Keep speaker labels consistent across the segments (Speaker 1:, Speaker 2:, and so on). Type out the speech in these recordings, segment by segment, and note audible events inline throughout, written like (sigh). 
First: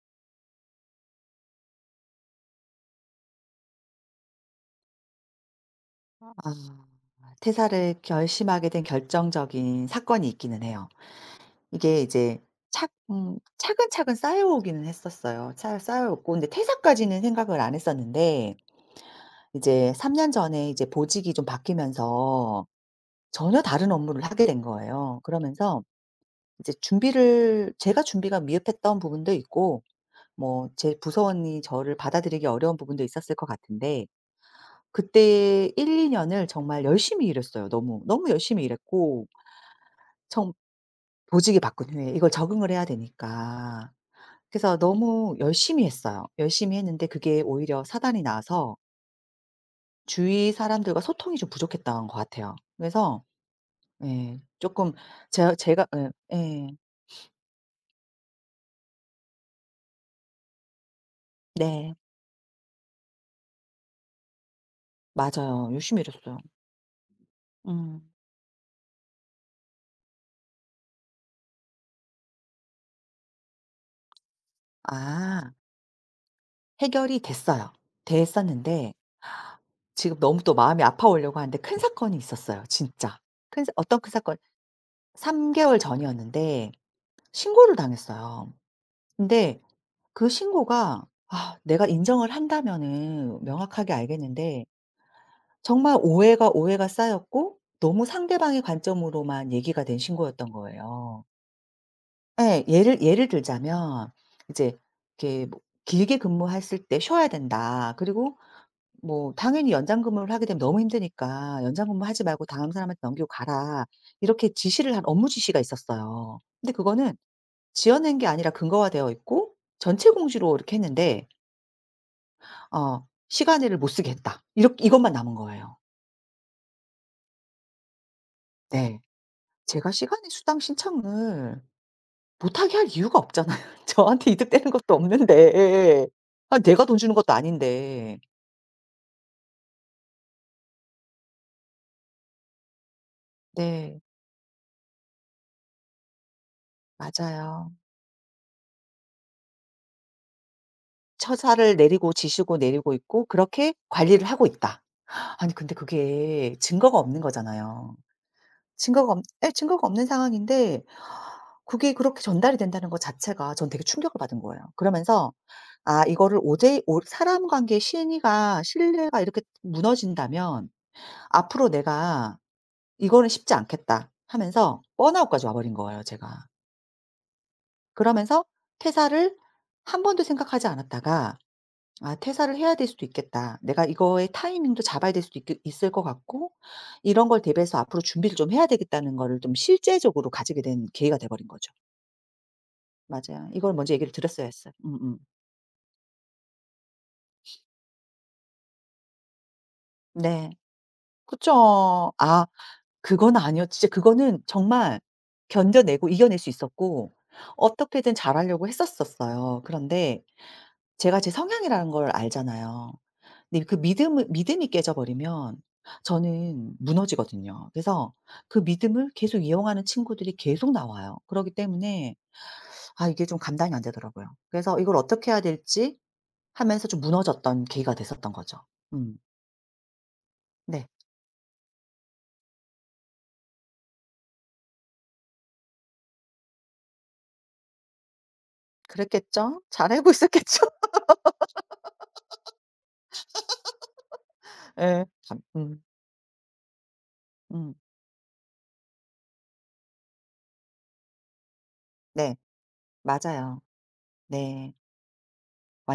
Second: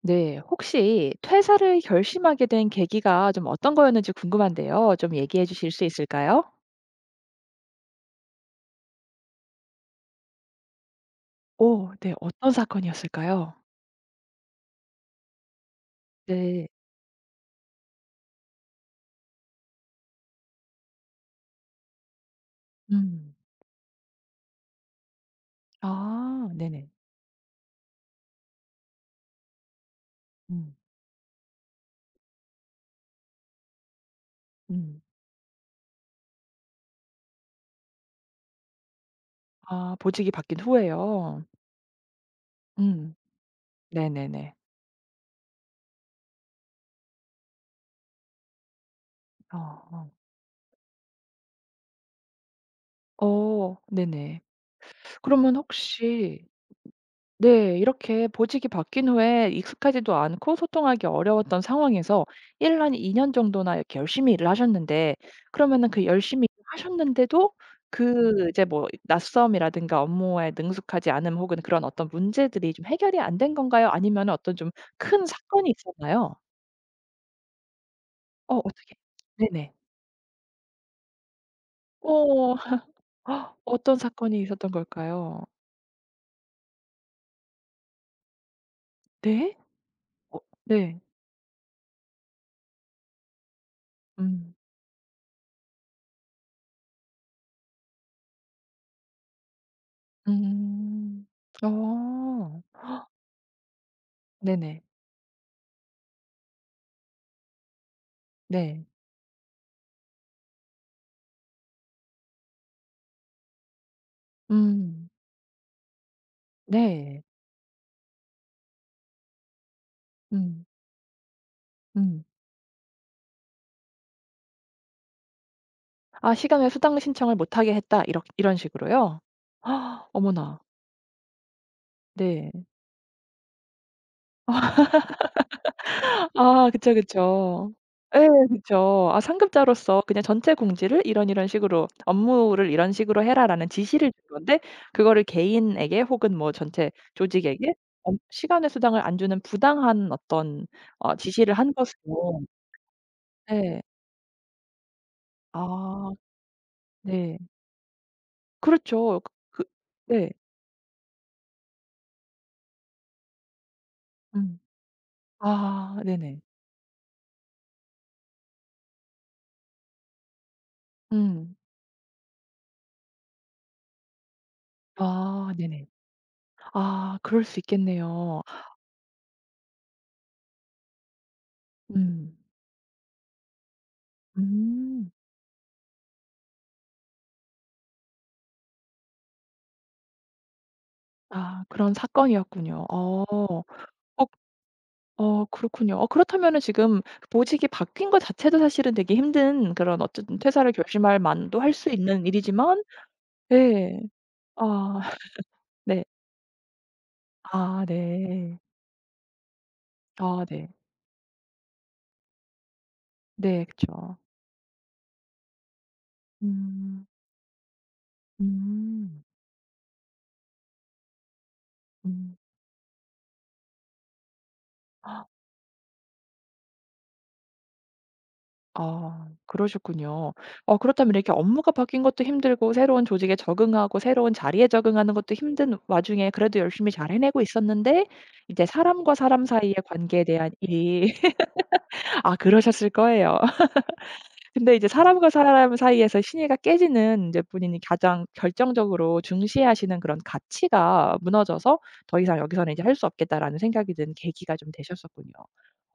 Speaker 1: 네. 혹시 퇴사를 결심하게 된 계기가 좀 어떤 거였는지 궁금한데요. 좀 얘기해 주실 수 있을까요?
Speaker 2: 아 퇴사를 결심하게 된 결정적인 사건이 있기는 해요.
Speaker 1: 오
Speaker 2: 이게
Speaker 1: 네.
Speaker 2: 이제
Speaker 1: 어떤
Speaker 2: 착
Speaker 1: 사건이었을까요?
Speaker 2: 차근차근 쌓여오기는 했었어요. 차 쌓여왔고 근데
Speaker 1: 네.
Speaker 2: 퇴사까지는 생각을 안 했었는데 이제 3년 전에 이제 보직이 좀 바뀌면서
Speaker 1: 음.
Speaker 2: 전혀 다른 업무를 하게 된 거예요. 그러면서
Speaker 1: 아
Speaker 2: 이제
Speaker 1: 네네.
Speaker 2: 준비를 제가 준비가 미흡했던 부분도 있고 뭐
Speaker 1: 음.
Speaker 2: 제 부서원이 저를 받아들이기 어려운 부분도 있었을 것 같은데
Speaker 1: 음.
Speaker 2: 그때 1-2 년을 정말 열심히 일했어요 너무. 너무 열심히 일했고
Speaker 1: 아 보직이
Speaker 2: 처음
Speaker 1: 바뀐 후에요.
Speaker 2: 보직이 바꾼 후에 이걸 적응을 해야
Speaker 1: 음.
Speaker 2: 되니까.
Speaker 1: 네네네.
Speaker 2: 그래서 너무 열심히 했어요. 열심히 했는데 그게 오히려 사단이 나서
Speaker 1: 어.
Speaker 2: 주위 사람들과 소통이 좀 부족했던 것 같아요. 그래서
Speaker 1: 어 어, 네네.
Speaker 2: 예, 쪼끔 제
Speaker 1: 그러면
Speaker 2: 제가 예,
Speaker 1: 혹시
Speaker 2: 예.
Speaker 1: 네. 이렇게 보직이 바뀐 후에 익숙하지도 않고 소통하기 어려웠던
Speaker 2: 네.
Speaker 1: 상황에서 1 한 2 년 정도나 이렇게 열심히 일을 하셨는데
Speaker 2: 맞아요.
Speaker 1: 그러면은
Speaker 2: 열심히
Speaker 1: 그
Speaker 2: 일했어요.
Speaker 1: 열심히 하셨는데도
Speaker 2: 음.
Speaker 1: 그 이제 뭐 낯섦이라든가 업무에 능숙하지 않음 혹은 그런 어떤 문제들이 좀 해결이 안 된 건가요? 아니면 어떤 좀 큰
Speaker 2: 아
Speaker 1: 사건이 있었나요?
Speaker 2: 해결이 됐어요. 됐었는데
Speaker 1: 어떻게 네네.
Speaker 2: 지금 너무 또 마음이 아파오려고 하는데 큰 사건이
Speaker 1: 어.
Speaker 2: 있었어요
Speaker 1: (gasps)
Speaker 2: 진짜.
Speaker 1: 헉,
Speaker 2: 큰 사
Speaker 1: 어떤
Speaker 2: 어떤 큰 사건
Speaker 1: 사건이 있었던 걸까요?
Speaker 2: 3 개월 전이었는데 신고를 당했어요.
Speaker 1: 네?
Speaker 2: 근데 그
Speaker 1: 어 네.
Speaker 2: 신고가, 내가 인정을 한다면은 명확하게
Speaker 1: 음.
Speaker 2: 알겠는데 정말 오해가 쌓였고 너무 상대방의 관점으로만 얘기가 된 신고였던 거예요.
Speaker 1: 음. 어.
Speaker 2: 예. 예를 들자면 이제
Speaker 1: 네네.
Speaker 2: 이렇게 뭐 "길게 근무했을 때 쉬어야 된다." 그리고
Speaker 1: 네.
Speaker 2: 뭐 "당연히 연장 근무를 하게 되면 너무 힘드니까 연장 근무하지 말고 다음 사람한테 넘기고 가라." 이렇게 지시를 한
Speaker 1: 음.
Speaker 2: 업무 지시가 있었어요. 근데 그거는
Speaker 1: 네.
Speaker 2: 지어낸 게 아니라 근거화되어 있고 전체 공지로
Speaker 1: 음.
Speaker 2: 이렇게 했는데
Speaker 1: 음.
Speaker 2: 어 '시간일를못 쓰겠다.' 이렇 이것만 남은 거예요.
Speaker 1: 아 시간외 수당 신청을 못 하게 했다 이렇 이런
Speaker 2: 네.
Speaker 1: 식으로요?
Speaker 2: 제가 시
Speaker 1: 아,
Speaker 2: 간의 수당
Speaker 1: 어머나.
Speaker 2: 신청을
Speaker 1: 네.
Speaker 2: 못하게 할 이유가 없잖아요. (laughs) 저한테 이득 되는 것도 없는데. 예예.
Speaker 1: 아
Speaker 2: 내가
Speaker 1: 그쵸,
Speaker 2: 돈 주는 것도
Speaker 1: 그쵸.
Speaker 2: 아닌데.
Speaker 1: 예 그쵸. 아 상급자로서 그냥 전체 공지를 이런 이런 식으로 "업무를 이런 식으로 해라."라는
Speaker 2: 네.
Speaker 1: 지시를 준 건데 그거를 개인에게 혹은 뭐 전체
Speaker 2: 맞아요.
Speaker 1: 조직에게 엄 시간외 수당을 안 주는 부당한 어떤 어 지시를 한
Speaker 2: 처사를 내리고
Speaker 1: 것으로
Speaker 2: 지시고 내리고 있고 그렇게
Speaker 1: 네.
Speaker 2: 관리를 하고 있다. 아니 근데
Speaker 1: 아
Speaker 2: 그게 증거가 없는
Speaker 1: 네.
Speaker 2: 거잖아요. 증거가
Speaker 1: 그렇죠.
Speaker 2: 없
Speaker 1: 그
Speaker 2: 예,
Speaker 1: 그
Speaker 2: 증거가 없는
Speaker 1: 네.
Speaker 2: 상황인데 그게 그렇게 전달이 된다는 것 자체가 전 되게 충격을 받은
Speaker 1: 음.
Speaker 2: 거예요. 그러면서
Speaker 1: 아
Speaker 2: '아 이거를,
Speaker 1: 네네.
Speaker 2: 오제 오 사람 관계의 신의가 신뢰가 이렇게 무너진다면
Speaker 1: 음.
Speaker 2: 앞으로 내가 이거는 쉽지 않겠다.' 하면서 번아웃까지
Speaker 1: 아
Speaker 2: 와 버린
Speaker 1: 네네.
Speaker 2: 거예요 제가.
Speaker 1: 아 그럴 수 있겠네요.
Speaker 2: 그러면서 퇴사를 한 번도 생각하지 않았다가 아
Speaker 1: 음.
Speaker 2: 퇴사를 해야 될 수도 있겠다. 내가 이거의 타이밍도
Speaker 1: 음.
Speaker 2: 잡아야 될 수도 있 있을 것 같고 이런 걸 대비해서 앞으로 준비를 좀 해야 되겠다는 거를 좀 실제적으로 가지게 된 계기가 돼 버린
Speaker 1: 아
Speaker 2: 거죠.
Speaker 1: 그런 사건이었군요. 어.
Speaker 2: 맞아요. 이걸 먼저 얘기를
Speaker 1: 어
Speaker 2: 드렸어야 했어요. 음음.
Speaker 1: 어 그렇군요. 어 그렇다면은 지금 보직이 바뀐 것 자체도 사실은 되게 힘든 그런 어쨌든
Speaker 2: 네.
Speaker 1: 퇴사를 결심할 만도 할 수
Speaker 2: 그쵸.
Speaker 1: 있는 일이지만
Speaker 2: 그건 아니었 진짜
Speaker 1: 네
Speaker 2: 그거는
Speaker 1: 아
Speaker 2: 정말
Speaker 1: (laughs) 네.
Speaker 2: 견뎌내고 이겨낼 수 있었고
Speaker 1: 아
Speaker 2: 어떻게든
Speaker 1: 네.
Speaker 2: 잘하려고 했었었어요. 그런데
Speaker 1: 아 네.
Speaker 2: 제가 제 성향이라는 걸 알잖아요.
Speaker 1: 네
Speaker 2: 근데 그
Speaker 1: 그쵸.
Speaker 2: 믿음을 믿음이 깨져버리면 저는
Speaker 1: 음.
Speaker 2: 무너지거든요. 그래서 그 믿음을
Speaker 1: 음.
Speaker 2: 계속 이용하는 친구들이 계속 나와요. 그러기 때문에
Speaker 1: 음.
Speaker 2: 이게 좀 감당이 안 되더라고요. 그래서 이걸 어떻게 해야 될지 하면서 좀 무너졌던 계기가 됐었던 거죠. 음.
Speaker 1: 아 그러셨군요. 어
Speaker 2: 네.
Speaker 1: 그렇다면 이렇게 업무가 바뀐 것도 힘들고 새로운 조직에 적응하고 새로운 자리에 적응하는 것도 힘든 와중에 그래도 열심히 잘 해내고 있었는데 이제 사람과 사람
Speaker 2: 그랬겠죠?
Speaker 1: 사이의
Speaker 2: 잘하고
Speaker 1: 관계에 대한
Speaker 2: 있었겠죠?
Speaker 1: 일이 (laughs) 아 그러셨을 거예요. (laughs)
Speaker 2: (laughs)
Speaker 1: 근데 이제
Speaker 2: 예.
Speaker 1: 사람과
Speaker 2: 참
Speaker 1: 사람 사이에서 신뢰가 깨지는 이제
Speaker 2: 음.
Speaker 1: 본인이 가장 결정적으로 중시하시는 그런 가치가 무너져서 '더
Speaker 2: 네.
Speaker 1: 이상 여기서는 이제 할 수 없겠다.'라는
Speaker 2: 맞아요.
Speaker 1: 생각이 든 계기가 좀
Speaker 2: 네.
Speaker 1: 되셨었군요.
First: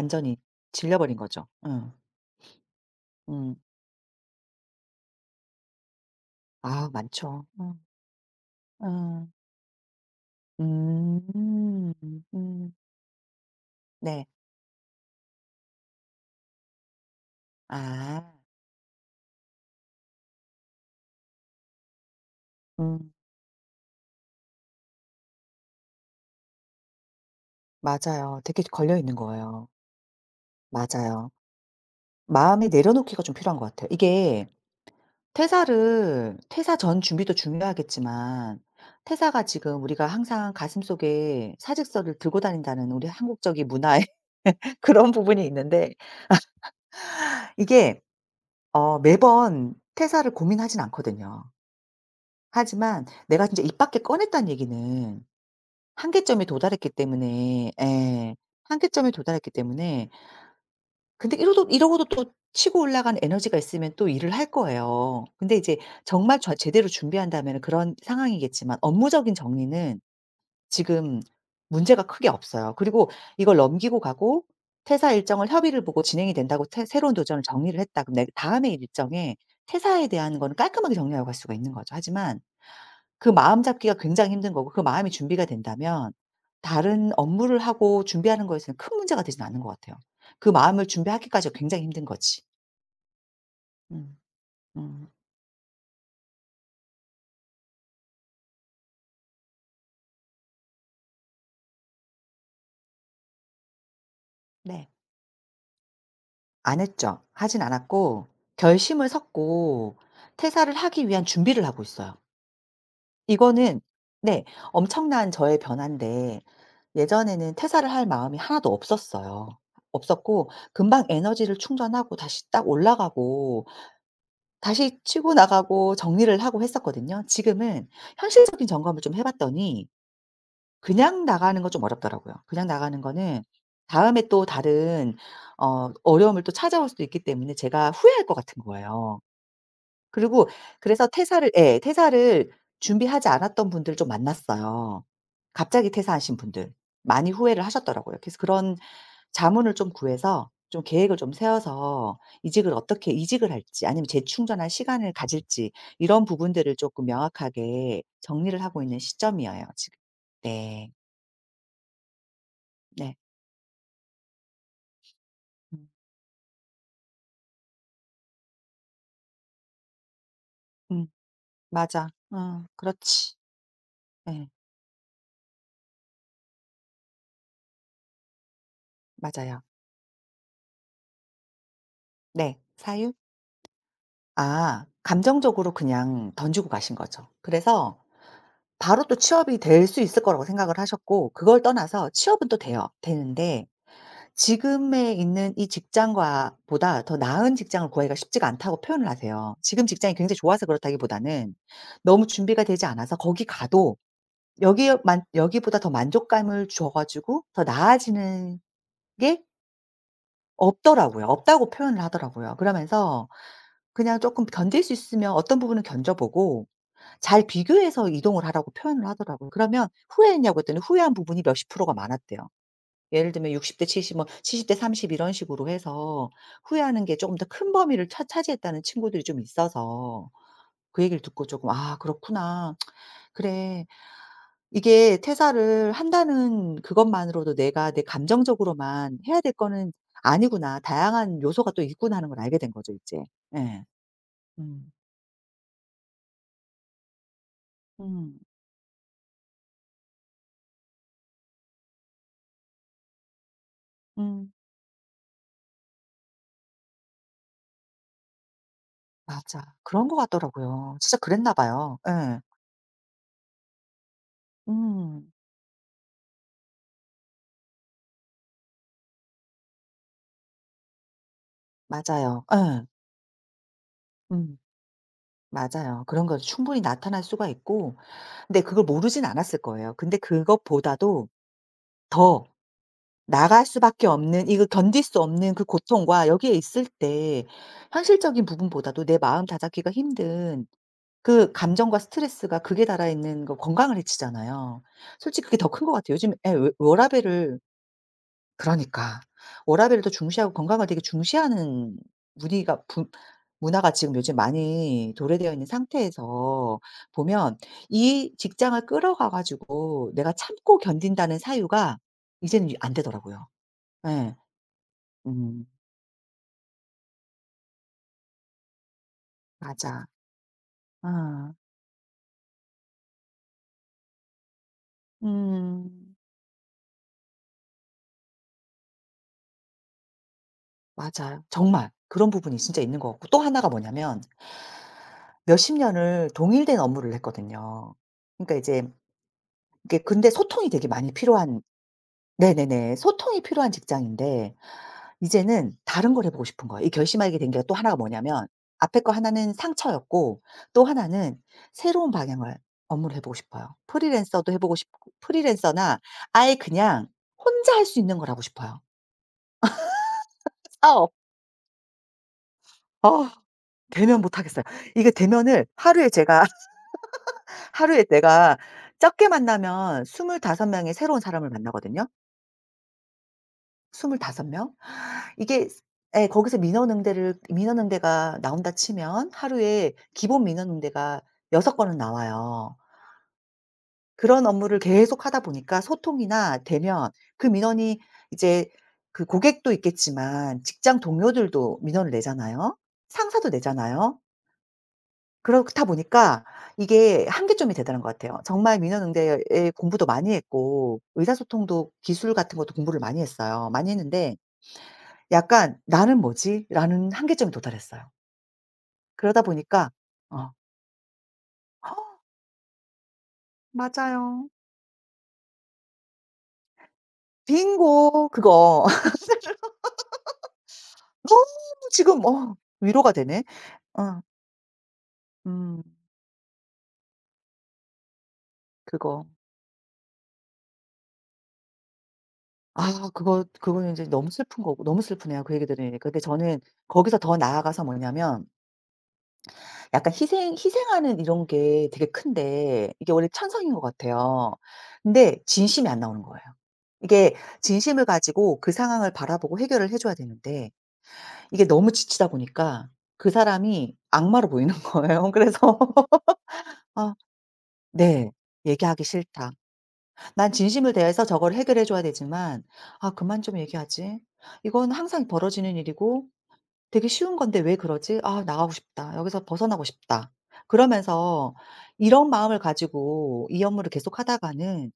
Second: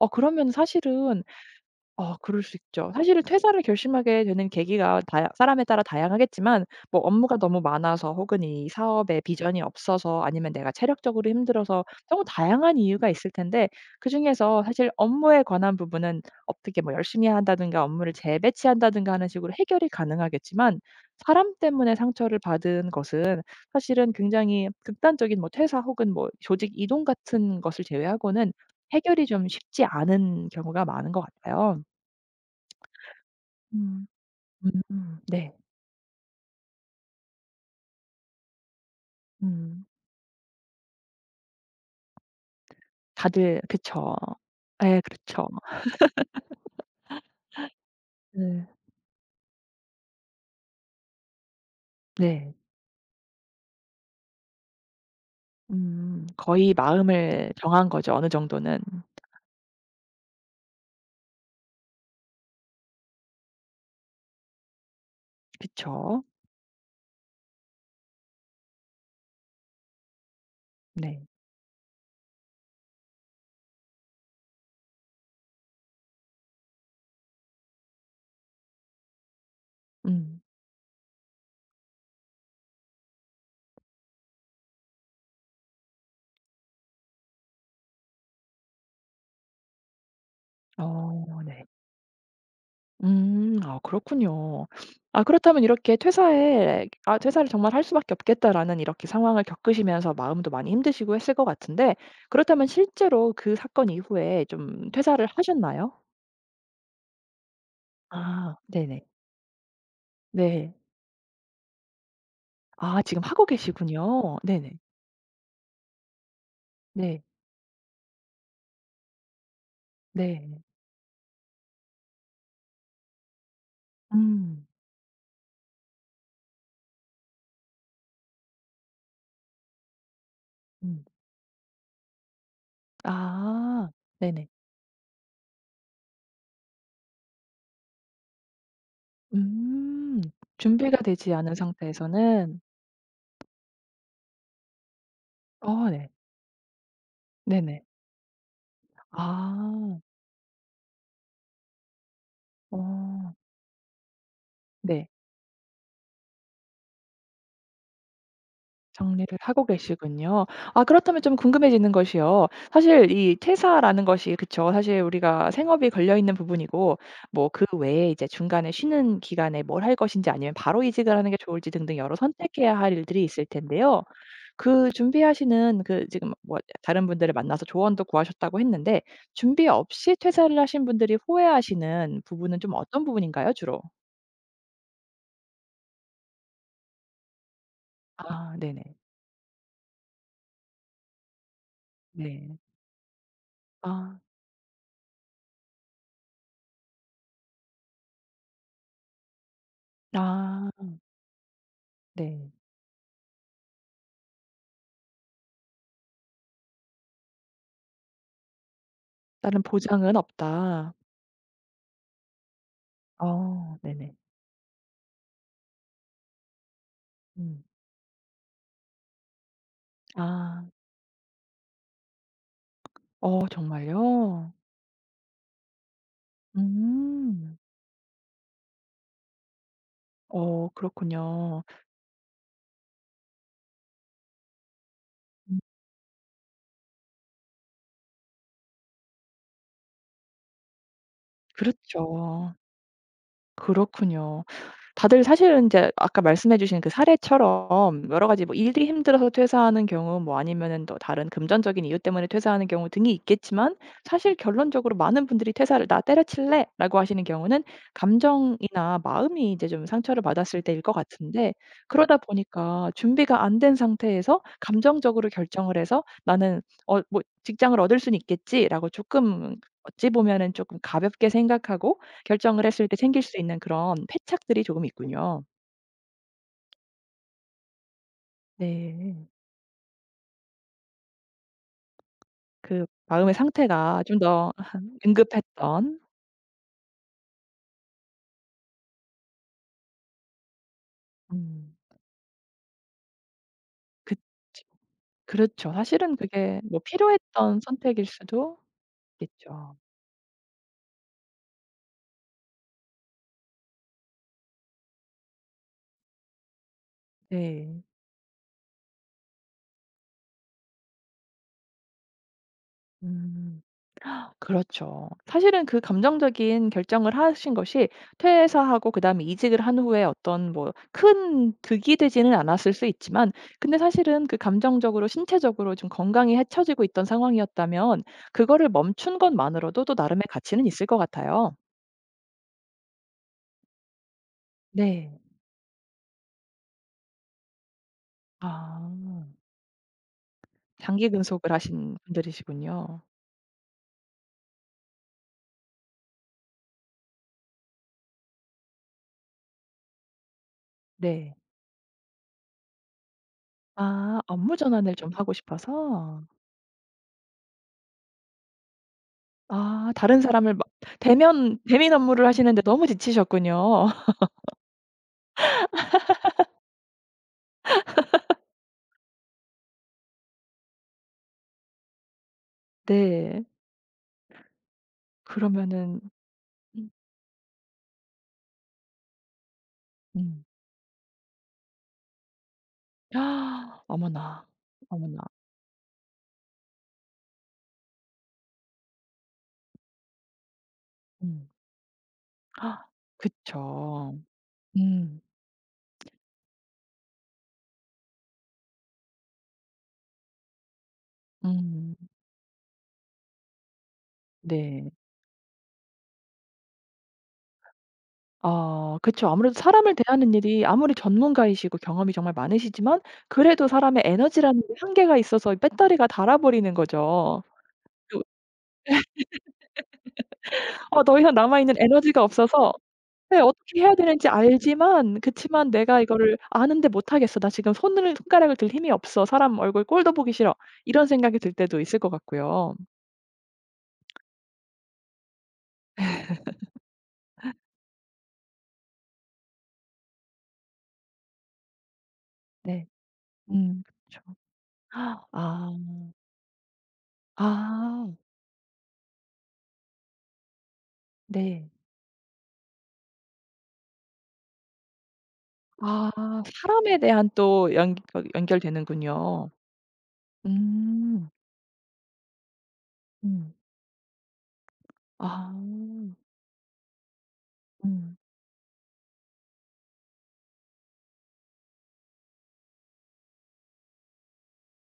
Speaker 1: 어 그러면
Speaker 2: 질려버린
Speaker 1: 사실은
Speaker 2: 거죠. 음.
Speaker 1: 아 그럴 수 있죠. 사실은
Speaker 2: 음.
Speaker 1: 퇴사를 결심하게 되는 계기가 다야 사람에 따라 다양하겠지만
Speaker 2: 아
Speaker 1: 뭐 업무가
Speaker 2: 많죠.
Speaker 1: 너무
Speaker 2: 음.
Speaker 1: 많아서 혹은 이 사업에
Speaker 2: 음.
Speaker 1: 비전이 없어서 아니면 내가 체력적으로
Speaker 2: 음.
Speaker 1: 힘들어서 너무
Speaker 2: 음.
Speaker 1: 다양한 이유가 있을 텐데
Speaker 2: 네.
Speaker 1: 그중에서 사실 업무에 관한 부분은 어떻게 뭐 열심히 한다든가 업무를
Speaker 2: 아.
Speaker 1: 재배치한다든가 하는 식으로 해결이 가능하겠지만 사람 때문에 상처를 받은
Speaker 2: 음.
Speaker 1: 것은 사실은 굉장히 극단적인 뭐 퇴사 혹은 뭐 조직 이동 같은 것을
Speaker 2: 맞아요.
Speaker 1: 제외하고는
Speaker 2: 되게 걸려 있는
Speaker 1: 해결이 좀
Speaker 2: 거예요.
Speaker 1: 쉽지 않은 경우가 많은 것
Speaker 2: 맞아요.
Speaker 1: 같아요.
Speaker 2: 마음에 내려놓기가 좀 필요한 것 같아요.
Speaker 1: 음.
Speaker 2: 이게
Speaker 1: 네.
Speaker 2: 퇴사 전 준비도 중요하겠지만 퇴사가 지금
Speaker 1: 음.
Speaker 2: 우리가 항상 가슴속에 사직서를 들고 다닌다는 우리
Speaker 1: 다들
Speaker 2: 한국적인 문화의
Speaker 1: 그쵸.
Speaker 2: (laughs)
Speaker 1: 예
Speaker 2: 그런 부분이
Speaker 1: 그렇죠.
Speaker 2: 있는데 이게
Speaker 1: 네.
Speaker 2: 매번 퇴사를 고민하진 않거든요.
Speaker 1: 네.
Speaker 2: 하지만 내가 진짜 입 밖에 꺼냈다는 얘기는 한계점에
Speaker 1: 거의
Speaker 2: 도달했기
Speaker 1: 마음을
Speaker 2: 때문에
Speaker 1: 정한 거죠, 어느
Speaker 2: 예.
Speaker 1: 정도는.
Speaker 2: 한계점에 도달했기 때문에 근데 이러도 이러고도 또 치고 올라간 에너지가 있으면 또 일을 할 거예요. 근데 이제
Speaker 1: 그쵸.
Speaker 2: 정말 제대로 준비한다면 그런 상황이겠지만 업무적인 정리는 지금
Speaker 1: 네.
Speaker 2: 문제가 크게 없어요. 그리고 이걸 넘기고 가고 퇴사 일정을 협의를 보고 진행이 된다고 태 새로운 도전을 정리를 했다. 그럼 내 다음에 일정에 퇴사에 대한
Speaker 1: 음.
Speaker 2: 거는 깔끔하게 정리하고 갈 수가 있는 거죠. 하지만 그 마음 잡기가 굉장히 힘든 거고 그 마음이 준비가 된다면 다른 업무를 하고 준비하는 거에서는 큰 문제가 되진 않는 것 같아요. 그 마음을
Speaker 1: 어
Speaker 2: 준비하기까지가
Speaker 1: 네.
Speaker 2: 굉장히 힘든 거지.
Speaker 1: 아
Speaker 2: 음.
Speaker 1: 그렇군요.
Speaker 2: 음.
Speaker 1: 아 그렇다면 이렇게 퇴사에 '아 퇴사를 정말 할 수밖에 없겠다.'라는 이렇게 상황을 겪으시면서 마음도 많이 힘드시고 했을 것 같은데 그렇다면 실제로 그 사건 이후에
Speaker 2: 네.
Speaker 1: 좀 퇴사를 하셨나요?
Speaker 2: 안 했죠. 하진 않았고
Speaker 1: 아 네네.
Speaker 2: 결심을 섰고 퇴사를
Speaker 1: 네.
Speaker 2: 하기 위한 준비를 하고 있어요.
Speaker 1: 아 지금 하고
Speaker 2: 이거는,
Speaker 1: 계시군요.
Speaker 2: 네,
Speaker 1: 네네.
Speaker 2: 엄청난 저의 변화인데
Speaker 1: 네.
Speaker 2: 예전에는 퇴사를 할 마음이 하나도 없었어요. 없었고
Speaker 1: 네.
Speaker 2: 금방 에너지를 충전하고 다시 딱 올라가고
Speaker 1: 음.
Speaker 2: 다시 치고 나가고 정리를 하고 했었거든요. 지금은 현실적인 점검을 좀 해 봤더니
Speaker 1: 음.
Speaker 2: 그냥 나가는 건 좀 어렵더라고요. 그냥 나가는 거는
Speaker 1: 아
Speaker 2: 다음에 또
Speaker 1: 네네.
Speaker 2: 다른 어려움을 또 찾아올 수도 있기 때문에 제가 후회할 것 같은 거예요.
Speaker 1: 음.
Speaker 2: 그리고
Speaker 1: 준비가
Speaker 2: 그래서
Speaker 1: 되지
Speaker 2: 퇴사를
Speaker 1: 않은
Speaker 2: 예, 퇴사를
Speaker 1: 상태에서는
Speaker 2: 준비하지 않았던 분들을 좀 만났어요.
Speaker 1: 어
Speaker 2: 갑자기
Speaker 1: 네.
Speaker 2: 퇴사하신 분들. 많이 후회를
Speaker 1: 네네.
Speaker 2: 하셨더라고요. 그래서 그런 자문을 좀
Speaker 1: 아.
Speaker 2: 구해서 좀 계획을 좀 세워서 이직을 어떻게
Speaker 1: 어
Speaker 2: 이직을 할지 아니면 재충전할
Speaker 1: 네.
Speaker 2: 시간을 가질지 이런 부분들을 조금 명확하게 정리를 하고 있는
Speaker 1: 정리를 하고
Speaker 2: 시점이에요 지금.
Speaker 1: 계시군요. 아
Speaker 2: 네.
Speaker 1: 그렇다면 좀 궁금해지는 것이요. 사실
Speaker 2: 네.
Speaker 1: 이 퇴사라는 것이 그쵸. 사실 우리가 생업이
Speaker 2: 음.
Speaker 1: 걸려 있는 부분이고 뭐 그 외에 이제 중간에 쉬는 기간에 뭘 할 것인지 아니면 바로
Speaker 2: 음.
Speaker 1: 이직을 하는 게 좋을지 등등
Speaker 2: 맞아.
Speaker 1: 여러
Speaker 2: 어
Speaker 1: 선택해야 할 일들이
Speaker 2: 그렇지.
Speaker 1: 있을 텐데요.
Speaker 2: 네.
Speaker 1: 그 준비하시는 그 지금 뭐 다른 분들을 만나서 조언도 구하셨다고 했는데
Speaker 2: 맞아요.
Speaker 1: 준비 없이 퇴사를 하신 분들이 후회하시는
Speaker 2: 네.
Speaker 1: 부분은 좀 어떤
Speaker 2: 사유?
Speaker 1: 부분인가요, 주로?
Speaker 2: 감정적으로 그냥 던지고 가신 거죠. 그래서
Speaker 1: 아 네네.
Speaker 2: 바로 또 취업이 될 수 있을 거라고 생각을 하셨고 그걸 떠나서 취업은 또
Speaker 1: 네.
Speaker 2: 돼요. 되는데
Speaker 1: 아.
Speaker 2: 지금에 있는 이 직장과 보다 더 나은 직장을 구하기가 쉽지가 않다고 표현을 하세요. 지금 직장이 굉장히 좋아서
Speaker 1: 아
Speaker 2: 그렇다기보다는 너무
Speaker 1: 네.
Speaker 2: 준비가 되지 않아서 거기 가도 여기에 만 여기보다 더 만족감을 줘 가지고 더 나아지는 게
Speaker 1: 다른 보장은 없다.
Speaker 2: 없더라고요. 없다고 표현을 하더라고요. 그러면서
Speaker 1: 어 네네.
Speaker 2: 그냥 쪼끔 견딜 수 있으면 어떤 부분은 견뎌 보고 잘
Speaker 1: 음.
Speaker 2: 비교해서 이동을 하라고 표현을 하더라고요. 그러면 후회했냐고
Speaker 1: 아.
Speaker 2: 했더니 후회한 부분이 몇십 프로가 많았대요. 예를
Speaker 1: 어
Speaker 2: 들면 60대 70 뭐
Speaker 1: 정말요?
Speaker 2: 70대 30 이런 식으로 해서 후회하는 게 조금 더
Speaker 1: 음.
Speaker 2: 큰 범위를 차 차지했다는 친구들이 좀 있어서
Speaker 1: 어
Speaker 2: 그 얘기를 듣고 조
Speaker 1: 그렇군요.
Speaker 2: 금 '아 그렇구나. 그래. 이게
Speaker 1: 음.
Speaker 2: 퇴사를 한다는 그것만으로도 내가 내 감정적으로만 해야 될 거는 아니구나. 다양한 요소가 또 있구나.' 하는
Speaker 1: 그렇죠.
Speaker 2: 걸 알게 된 거죠 이제. 예.
Speaker 1: 그렇군요.
Speaker 2: 음.
Speaker 1: 다들 사실은 인제 아까 말씀해 주신 그 사례처럼 여러
Speaker 2: 음.
Speaker 1: 가지 뭐 일이 힘들어서 퇴사하는 경우 뭐 아니면은 또 다른 금전적인 이유 때문에 퇴사하는 경우 등이 있겠지만 사실
Speaker 2: 음.
Speaker 1: 결론적으로 많은 분들이 퇴사를 "나 때려칠래."라고 하시는 경우는 감정이나 마음이
Speaker 2: 맞아.
Speaker 1: 이제 좀
Speaker 2: 그런 것
Speaker 1: 상처를 받았을 때일 것
Speaker 2: 같더라고요. 진짜 그랬나
Speaker 1: 같은데
Speaker 2: 봐요.
Speaker 1: 그러다
Speaker 2: 예.
Speaker 1: 보니까 준비가 안 된 상태에서 감정적으로
Speaker 2: 음.
Speaker 1: 결정을 해서 '나는 어 뭐 직장을 얻을 수는 있겠지.'라고 쪼끔 어찌 보면은 쪼끔 가볍게 생각하고
Speaker 2: 맞아요.
Speaker 1: 결정을
Speaker 2: 예.
Speaker 1: 했을 때 생길 수 있는 그런
Speaker 2: 음.
Speaker 1: 패착들이 조금 있군요.
Speaker 2: 맞아요. 그런 거 충분히 나타날 수가 있고 근데 그걸
Speaker 1: 네.
Speaker 2: 모르진 않았을 거예요. 근데 그것보다도 더
Speaker 1: 그 마음의
Speaker 2: 나갈
Speaker 1: 상태가
Speaker 2: 수밖에
Speaker 1: 좀
Speaker 2: 없는
Speaker 1: 더
Speaker 2: 이거
Speaker 1: (laughs)
Speaker 2: 견딜 수 없는 그
Speaker 1: 응급했던
Speaker 2: 고통과 여기에 있을 때 현실적인 부분보다도 내 마음 다잡기가 힘든 그
Speaker 1: 음.
Speaker 2: 감정과 스트레스가 극에 달아 있는 거 건강을
Speaker 1: 그
Speaker 2: 해치잖아요. 솔직히 그게 더
Speaker 1: 그렇죠.
Speaker 2: 큰 것 같아요.
Speaker 1: 사실은
Speaker 2: 요즘 에,
Speaker 1: 그게
Speaker 2: 워
Speaker 1: 뭐 필요했던
Speaker 2: 워라밸을
Speaker 1: 선택일 수도
Speaker 2: 그러니까.
Speaker 1: 있겠죠.
Speaker 2: 워라밸을 더 중시하고 건강을 되게 중시하는 분위기가 문화가 지금 요즘 많이 도래되어 있는 상태에서 보면
Speaker 1: 네.
Speaker 2: 이 직장을 끌어가 가지고 내가 참고 견딘다는 사유가 이제는 안 되더라고요.
Speaker 1: 음.
Speaker 2: 예.
Speaker 1: 그렇죠. 사실은
Speaker 2: 음.
Speaker 1: 그 감정적인 결정을 하신 것이 퇴사하고 그다음에 이직을 한 후에
Speaker 2: 맞아.
Speaker 1: 어떤 뭐 큰
Speaker 2: 아.
Speaker 1: 득이 되지는 않았을 수 있지만 근데 사실은 그 감정적으로 신체적으로 좀
Speaker 2: 음.
Speaker 1: 건강이 해쳐지고 있던 상황이었다면 그거를 멈춘 것만으로도 또 나름의 가치는 있을 것
Speaker 2: 맞아요.
Speaker 1: 같아요.
Speaker 2: 정말 그런 부분이 진짜 있는 것 같고 또 하나가 뭐냐면
Speaker 1: 네.
Speaker 2: 몇십 년을 동일된 업무를 했거든요. 그러니까 이제
Speaker 1: 아.
Speaker 2: 이게 근데 소통이 되게
Speaker 1: 장기
Speaker 2: 많이
Speaker 1: 근속을
Speaker 2: 필요한,
Speaker 1: 하신
Speaker 2: 네네네.
Speaker 1: 분들이시군요.
Speaker 2: 소통이 필요한 직장인데 이제는 다른 걸 해 보고 싶은 거예요. 이 결심하게 된 게 또 하나가 뭐냐면 앞에 거 하나는 상처였고 또
Speaker 1: 네.
Speaker 2: 하나는 새로운 방향을 업무를 해 보고 싶어요.
Speaker 1: 아
Speaker 2: 프리랜서도
Speaker 1: 업무
Speaker 2: 해 보고
Speaker 1: 전환을 좀
Speaker 2: 싶고
Speaker 1: 하고
Speaker 2: 프리랜서나
Speaker 1: 싶어서.
Speaker 2: 아예 그냥 혼자 할 수 있는 걸 하고 싶어요.
Speaker 1: 아 다른 사람을 막
Speaker 2: 사업.
Speaker 1: 대면 대면 업무를 하시는데 너무
Speaker 2: 어
Speaker 1: 지치셨군요.
Speaker 2: 대면 못 하겠어요. 이게 대면을 하루에 제가 (laughs) 하루에 내가 적게 만나면 25 명의 새로운 사람을 만나거든요.
Speaker 1: 네.
Speaker 2: 25 명? 이게
Speaker 1: 그러면은
Speaker 2: 예, 거기서 민원응대를 민원응대가 나온다 치면 하루에
Speaker 1: 음.
Speaker 2: 기본 민원응대가 6 건은 나와요.
Speaker 1: 어머나,
Speaker 2: 그런 업무를
Speaker 1: 어머나.
Speaker 2: 계속 하다 보니까 소통이나 대면 그 민원이 이제 그 고객도 있겠지만 직장
Speaker 1: 음.
Speaker 2: 동료들도 민원을 내잖아요. 상사도
Speaker 1: 그쵸.
Speaker 2: 내잖아요.
Speaker 1: 음.
Speaker 2: 그렇다 보니까 이게 한계점이 되더란 것 같아요. 정말 민원응대에 공부도 많이 했고 의사소통도
Speaker 1: 음.
Speaker 2: 기술 같은 것도 공부를 많이 했어요. 많이 했는데
Speaker 1: 네.
Speaker 2: 약간 '나는 뭐지?'라는 한계점에 도달했어요.
Speaker 1: 아 그쵸.
Speaker 2: 그러다
Speaker 1: 아무래도
Speaker 2: 보니까
Speaker 1: 사람을 대하는
Speaker 2: 어
Speaker 1: 일이 아무리 전문가이시고 경험이 정말 많으시지만 그래도 사람의
Speaker 2: 맞아요.
Speaker 1: 에너지라는 게 한계가 있어서 배터리가 닳아버리는 거죠. 그
Speaker 2: 빙고 그거. (laughs)
Speaker 1: 어 더 이상
Speaker 2: 너무
Speaker 1: 남아 있는 에너지가
Speaker 2: 지금
Speaker 1: 없어서
Speaker 2: 위로가
Speaker 1: 네.
Speaker 2: 되네.
Speaker 1: 어떻게 해야
Speaker 2: 어
Speaker 1: 되는지 알지만 그치만
Speaker 2: 음
Speaker 1: 내가 이거를 아는데 못 하겠어. '나 지금 손을 손가락을 들 힘이 없어.
Speaker 2: 그거.
Speaker 1: 사람 얼굴 꼴도 보기 싫어.' 이런 생각이 들 때도 있을 것 같고요.
Speaker 2: 그거는 인제 너무 슬픈 거고 너무 슬프네요 그 얘기 들으니까. 근데 저는 거기서 더 나아가서 뭐냐면 약간 희생하는 이런 게 되게
Speaker 1: 네.
Speaker 2: 큰데 이게 원래 천성인 것
Speaker 1: 그쵸.
Speaker 2: 같아요.
Speaker 1: 아.
Speaker 2: 근데 진심이 안 나오는 거예요. 이게 진심을
Speaker 1: 아.
Speaker 2: 가지고 그 상황을 바라보고 해결을 해 줘야 되는데 이게
Speaker 1: 네.
Speaker 2: 너무 지치다 보니까 그 사람이 악마로 보이는 거예요. 그래서
Speaker 1: 아
Speaker 2: (laughs)
Speaker 1: 사람에
Speaker 2: 아
Speaker 1: 대한 또 연 어
Speaker 2: 네. 얘기하기
Speaker 1: 연결되는군요.
Speaker 2: 싫다. 난 진심을 다해서
Speaker 1: 음.
Speaker 2: 저걸 해결해 줘야 되지만 '아 그만
Speaker 1: 음.
Speaker 2: 좀 얘기하지. 이건 항상
Speaker 1: 아.
Speaker 2: 벌어지는 일이고 되게 쉬운 건데 왜
Speaker 1: 음.
Speaker 2: 그러지? 아 나가고 싶다. 여기서 벗어나고 싶다.' 그러면서 이런 마음을 가지고 이 업무를 계속하다가는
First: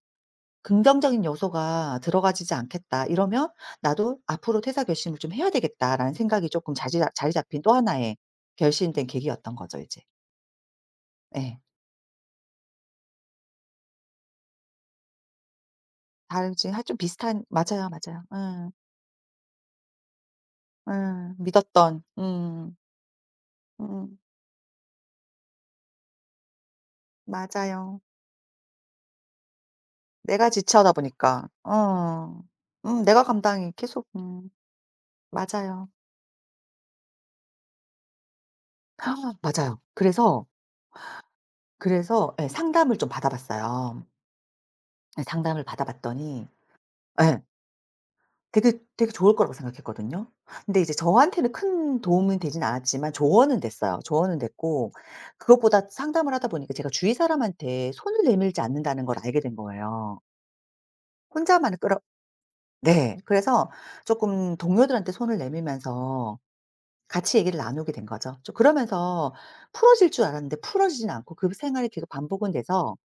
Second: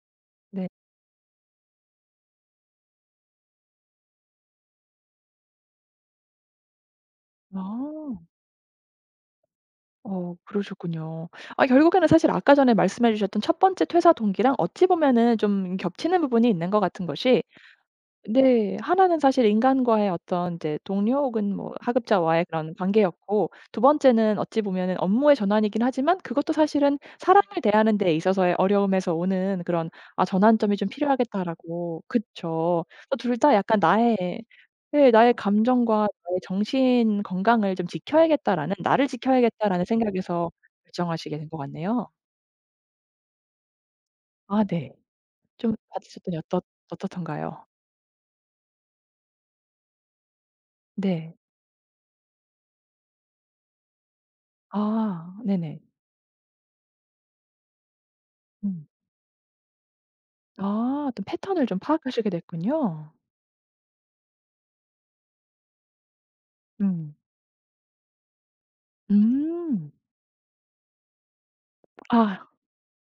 Speaker 1: 네.
Speaker 2: '긍정적인 요소가 들어가지지 않겠다.' 이러면 '나도 앞으로 퇴사 결심을 좀 해야 되겠다.'라는 생각이 조금 자리 잡힌 또 하나의
Speaker 1: 아.
Speaker 2: 결심된 계기였던 거죠 이제.
Speaker 1: 어 그러셨군요.
Speaker 2: 예.
Speaker 1: 아 결국에는 사실 아까 전에 말씀해 주셨던 첫 번째 퇴사 동기랑 어찌 보면은 좀 겹치는 부분이
Speaker 2: 다른
Speaker 1: 있는
Speaker 2: 지금
Speaker 1: 것
Speaker 2: 하 좀
Speaker 1: 같은 것이
Speaker 2: 비슷한. 맞아요, 맞아요. 음.
Speaker 1: 네. 하나는 사실 인간과의 어떤 이제 동료
Speaker 2: 음.
Speaker 1: 혹은 뭐
Speaker 2: 믿었던.
Speaker 1: 하급자와의 그런
Speaker 2: 음.
Speaker 1: 관계였고 두
Speaker 2: 음.
Speaker 1: 번째는 어찌 보면은 업무의 전환이긴 하지만 그것도 사실은 사람을 대하는
Speaker 2: 맞아요.
Speaker 1: 데 있어서의 어려움에서 오는 그런 아
Speaker 2: 내가
Speaker 1: '전환점이 좀
Speaker 2: 지체하다 보니까.
Speaker 1: 필요하겠다.'라고
Speaker 2: 어.
Speaker 1: 그쵸.
Speaker 2: 음.
Speaker 1: 또
Speaker 2: 내가
Speaker 1: 둘 다
Speaker 2: 감당이
Speaker 1: 약간
Speaker 2: 계속.
Speaker 1: 나의
Speaker 2: 음.
Speaker 1: 네 나의
Speaker 2: 맞아요.
Speaker 1: 감정과 나의 정신 건강을 좀 지켜야겠다라는
Speaker 2: (gasps)
Speaker 1: '나를
Speaker 2: 아, 맞아요.
Speaker 1: 지켜야겠다.'라는 생각에서 결정하시게 된 것 같네요.
Speaker 2: 그래서 예 상담을 좀 받아 봤어요.
Speaker 1: 아 네.
Speaker 2: 예 상담을
Speaker 1: 좀
Speaker 2: 받아
Speaker 1: 받으셨더니
Speaker 2: 봤더니 예.
Speaker 1: 어떻던가요?
Speaker 2: 되게 되게 좋을 거라고 생각했거든요. 근데 이제
Speaker 1: 네.
Speaker 2: 저한테는 큰 도움은 되진 않았지만 조언은 됐어요. 조언은 됐고
Speaker 1: 아 네네.
Speaker 2: 그것보다 상담을 하다 보니까 제가 주위 사람한테 손을 내밀지
Speaker 1: 음.
Speaker 2: 않는다는 걸 알게 된 거예요.
Speaker 1: 아 어떤
Speaker 2: 혼자
Speaker 1: 패턴을
Speaker 2: 만
Speaker 1: 좀
Speaker 2: 을 끌어
Speaker 1: 파악하시게 됐군요.
Speaker 2: 네. 그래서 쪼끔 동료들한테 손을 내밀면서
Speaker 1: 음.
Speaker 2: 같이 얘기를 나누게 된 거죠. 좀 그러면서
Speaker 1: 음.
Speaker 2: 풀어질 줄 알았는데 풀어지진 않고 그 생활이 계속
Speaker 1: 아.
Speaker 2: 반복은 돼서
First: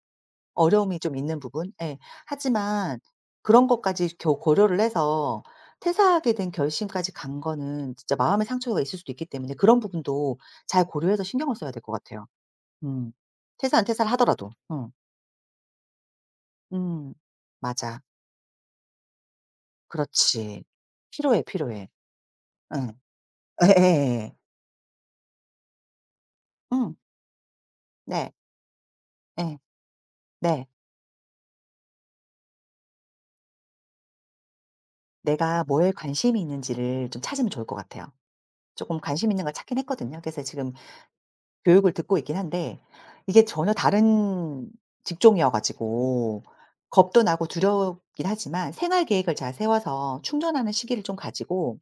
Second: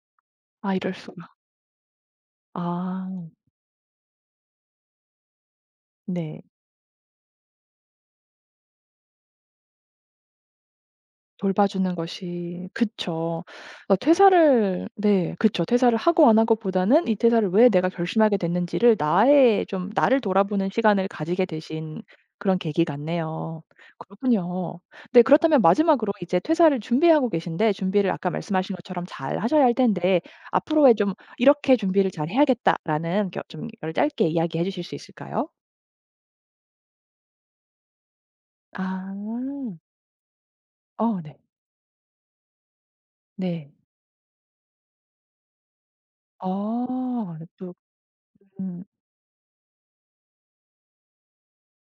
Speaker 1: 아 이럴
Speaker 2: 어려움이 좀
Speaker 1: 수가.
Speaker 2: 있는 부분. 예. 하지만
Speaker 1: 아
Speaker 2: 그런 것까지 겨 고려를 해서 퇴사하게
Speaker 1: 네.
Speaker 2: 된 결심까지 간 거는 진짜 마음의 상처가 있을 수도 있기 때문에 그런 부분도 잘 고려해서 신경을 써야 될 것
Speaker 1: 돌봐주는
Speaker 2: 같아요.
Speaker 1: 것이
Speaker 2: 음.
Speaker 1: 그쵸.
Speaker 2: 퇴사 안
Speaker 1: 그러니까
Speaker 2: 퇴사를 하더라도.
Speaker 1: 퇴사를
Speaker 2: 어.
Speaker 1: 네 그쵸. 퇴사를 하고 안 하고보다는
Speaker 2: 음.
Speaker 1: 이 퇴사를 왜 내가
Speaker 2: 맞아.
Speaker 1: 결심하게 됐는지를 나의 좀 나를
Speaker 2: 그렇지.
Speaker 1: 돌아보는 시간을
Speaker 2: 필요해,
Speaker 1: 가지게
Speaker 2: 필요해.
Speaker 1: 되신 그런 계기
Speaker 2: 응.
Speaker 1: 같네요.
Speaker 2: 예예예예.
Speaker 1: 그렇군요. 네 그렇다면 마지막으로 이제 퇴사를
Speaker 2: 음.
Speaker 1: 준비하고 계신데 준비를 아까
Speaker 2: 네.
Speaker 1: 말씀하신 것처럼 잘
Speaker 2: 예.
Speaker 1: 하셔야 할 텐데
Speaker 2: 네.
Speaker 1: 앞으로의 좀 '이렇게 준비를 잘 해야겠다.'라는 겨 좀 이걸 짧게 이야기해 주실 수 있을까요?
Speaker 2: 내가 뭐에 관심이 있는지를 좀 찾으면 좋을 것 같아요. 쪼끔 관심 있는 걸
Speaker 1: 아.
Speaker 2: 찾긴 했거든요. 그래서 지금
Speaker 1: 어 네.
Speaker 2: 교육을 듣고 있긴 한데 이게
Speaker 1: 네.
Speaker 2: 전혀 다른 직종이어 가지고 겁도
Speaker 1: 어. 네
Speaker 2: 나고
Speaker 1: 또
Speaker 2: 두렵긴 하지만
Speaker 1: 음
Speaker 2: 생활 계획을 잘 세워서 충전하는 시기를 좀 가지고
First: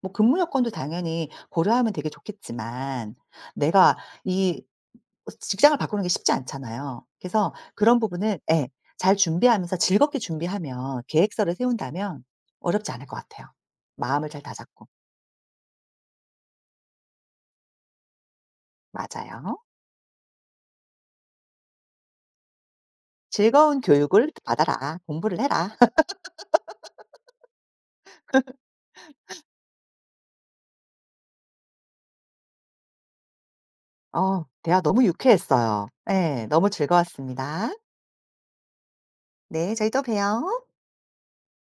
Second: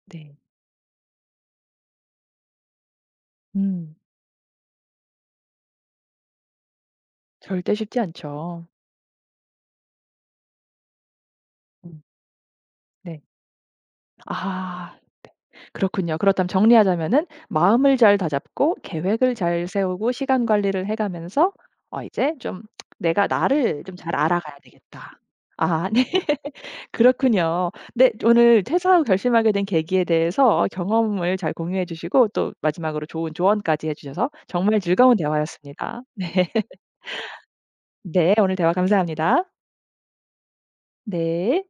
Speaker 2: 뭐
Speaker 1: 네.
Speaker 2: 근무 여건도 당연히 고려하면 되게 좋겠지만
Speaker 1: 음.
Speaker 2: 내가 이 직장을 바꾸는 게 쉽지 않잖아요. 그래서
Speaker 1: 절대 쉽지
Speaker 2: 그런 부분을
Speaker 1: 않죠.
Speaker 2: 예. 잘 준비하면서 즐겁게 준비하면 계획서를
Speaker 1: 음
Speaker 2: 세운다면 어렵지 않을 것
Speaker 1: 네.
Speaker 2: 같아요. 마음을 잘 다잡고.
Speaker 1: 아 그렇군요. 그렇다면 정리하자면은 마음을 잘 다잡고 계획을
Speaker 2: 맞아요.
Speaker 1: 잘 세우고 시간 관리를 해 가면서 어 이제 좀 '내가
Speaker 2: "즐거운
Speaker 1: 나를 좀 잘
Speaker 2: 교육을
Speaker 1: 알아가야
Speaker 2: 받아라.
Speaker 1: 되겠다.'
Speaker 2: 공부를 해라."
Speaker 1: 아 네. (laughs) 그렇군요. 네. 오늘 퇴사 후 결심하게 된 계기에 대해서 경험을 잘 공유해 주시고 또 마지막으로 좋은 조언까지 해 주셔서 정말
Speaker 2: 대화 너무
Speaker 1: 즐거운
Speaker 2: 유쾌했어요.
Speaker 1: 대화였습니다.
Speaker 2: 네,
Speaker 1: (laughs)
Speaker 2: 너무
Speaker 1: 네.
Speaker 2: 즐거웠습니다.
Speaker 1: 네. 오늘 대화 감사합니다.
Speaker 2: 네. 저희 또 봬요.
Speaker 1: 네.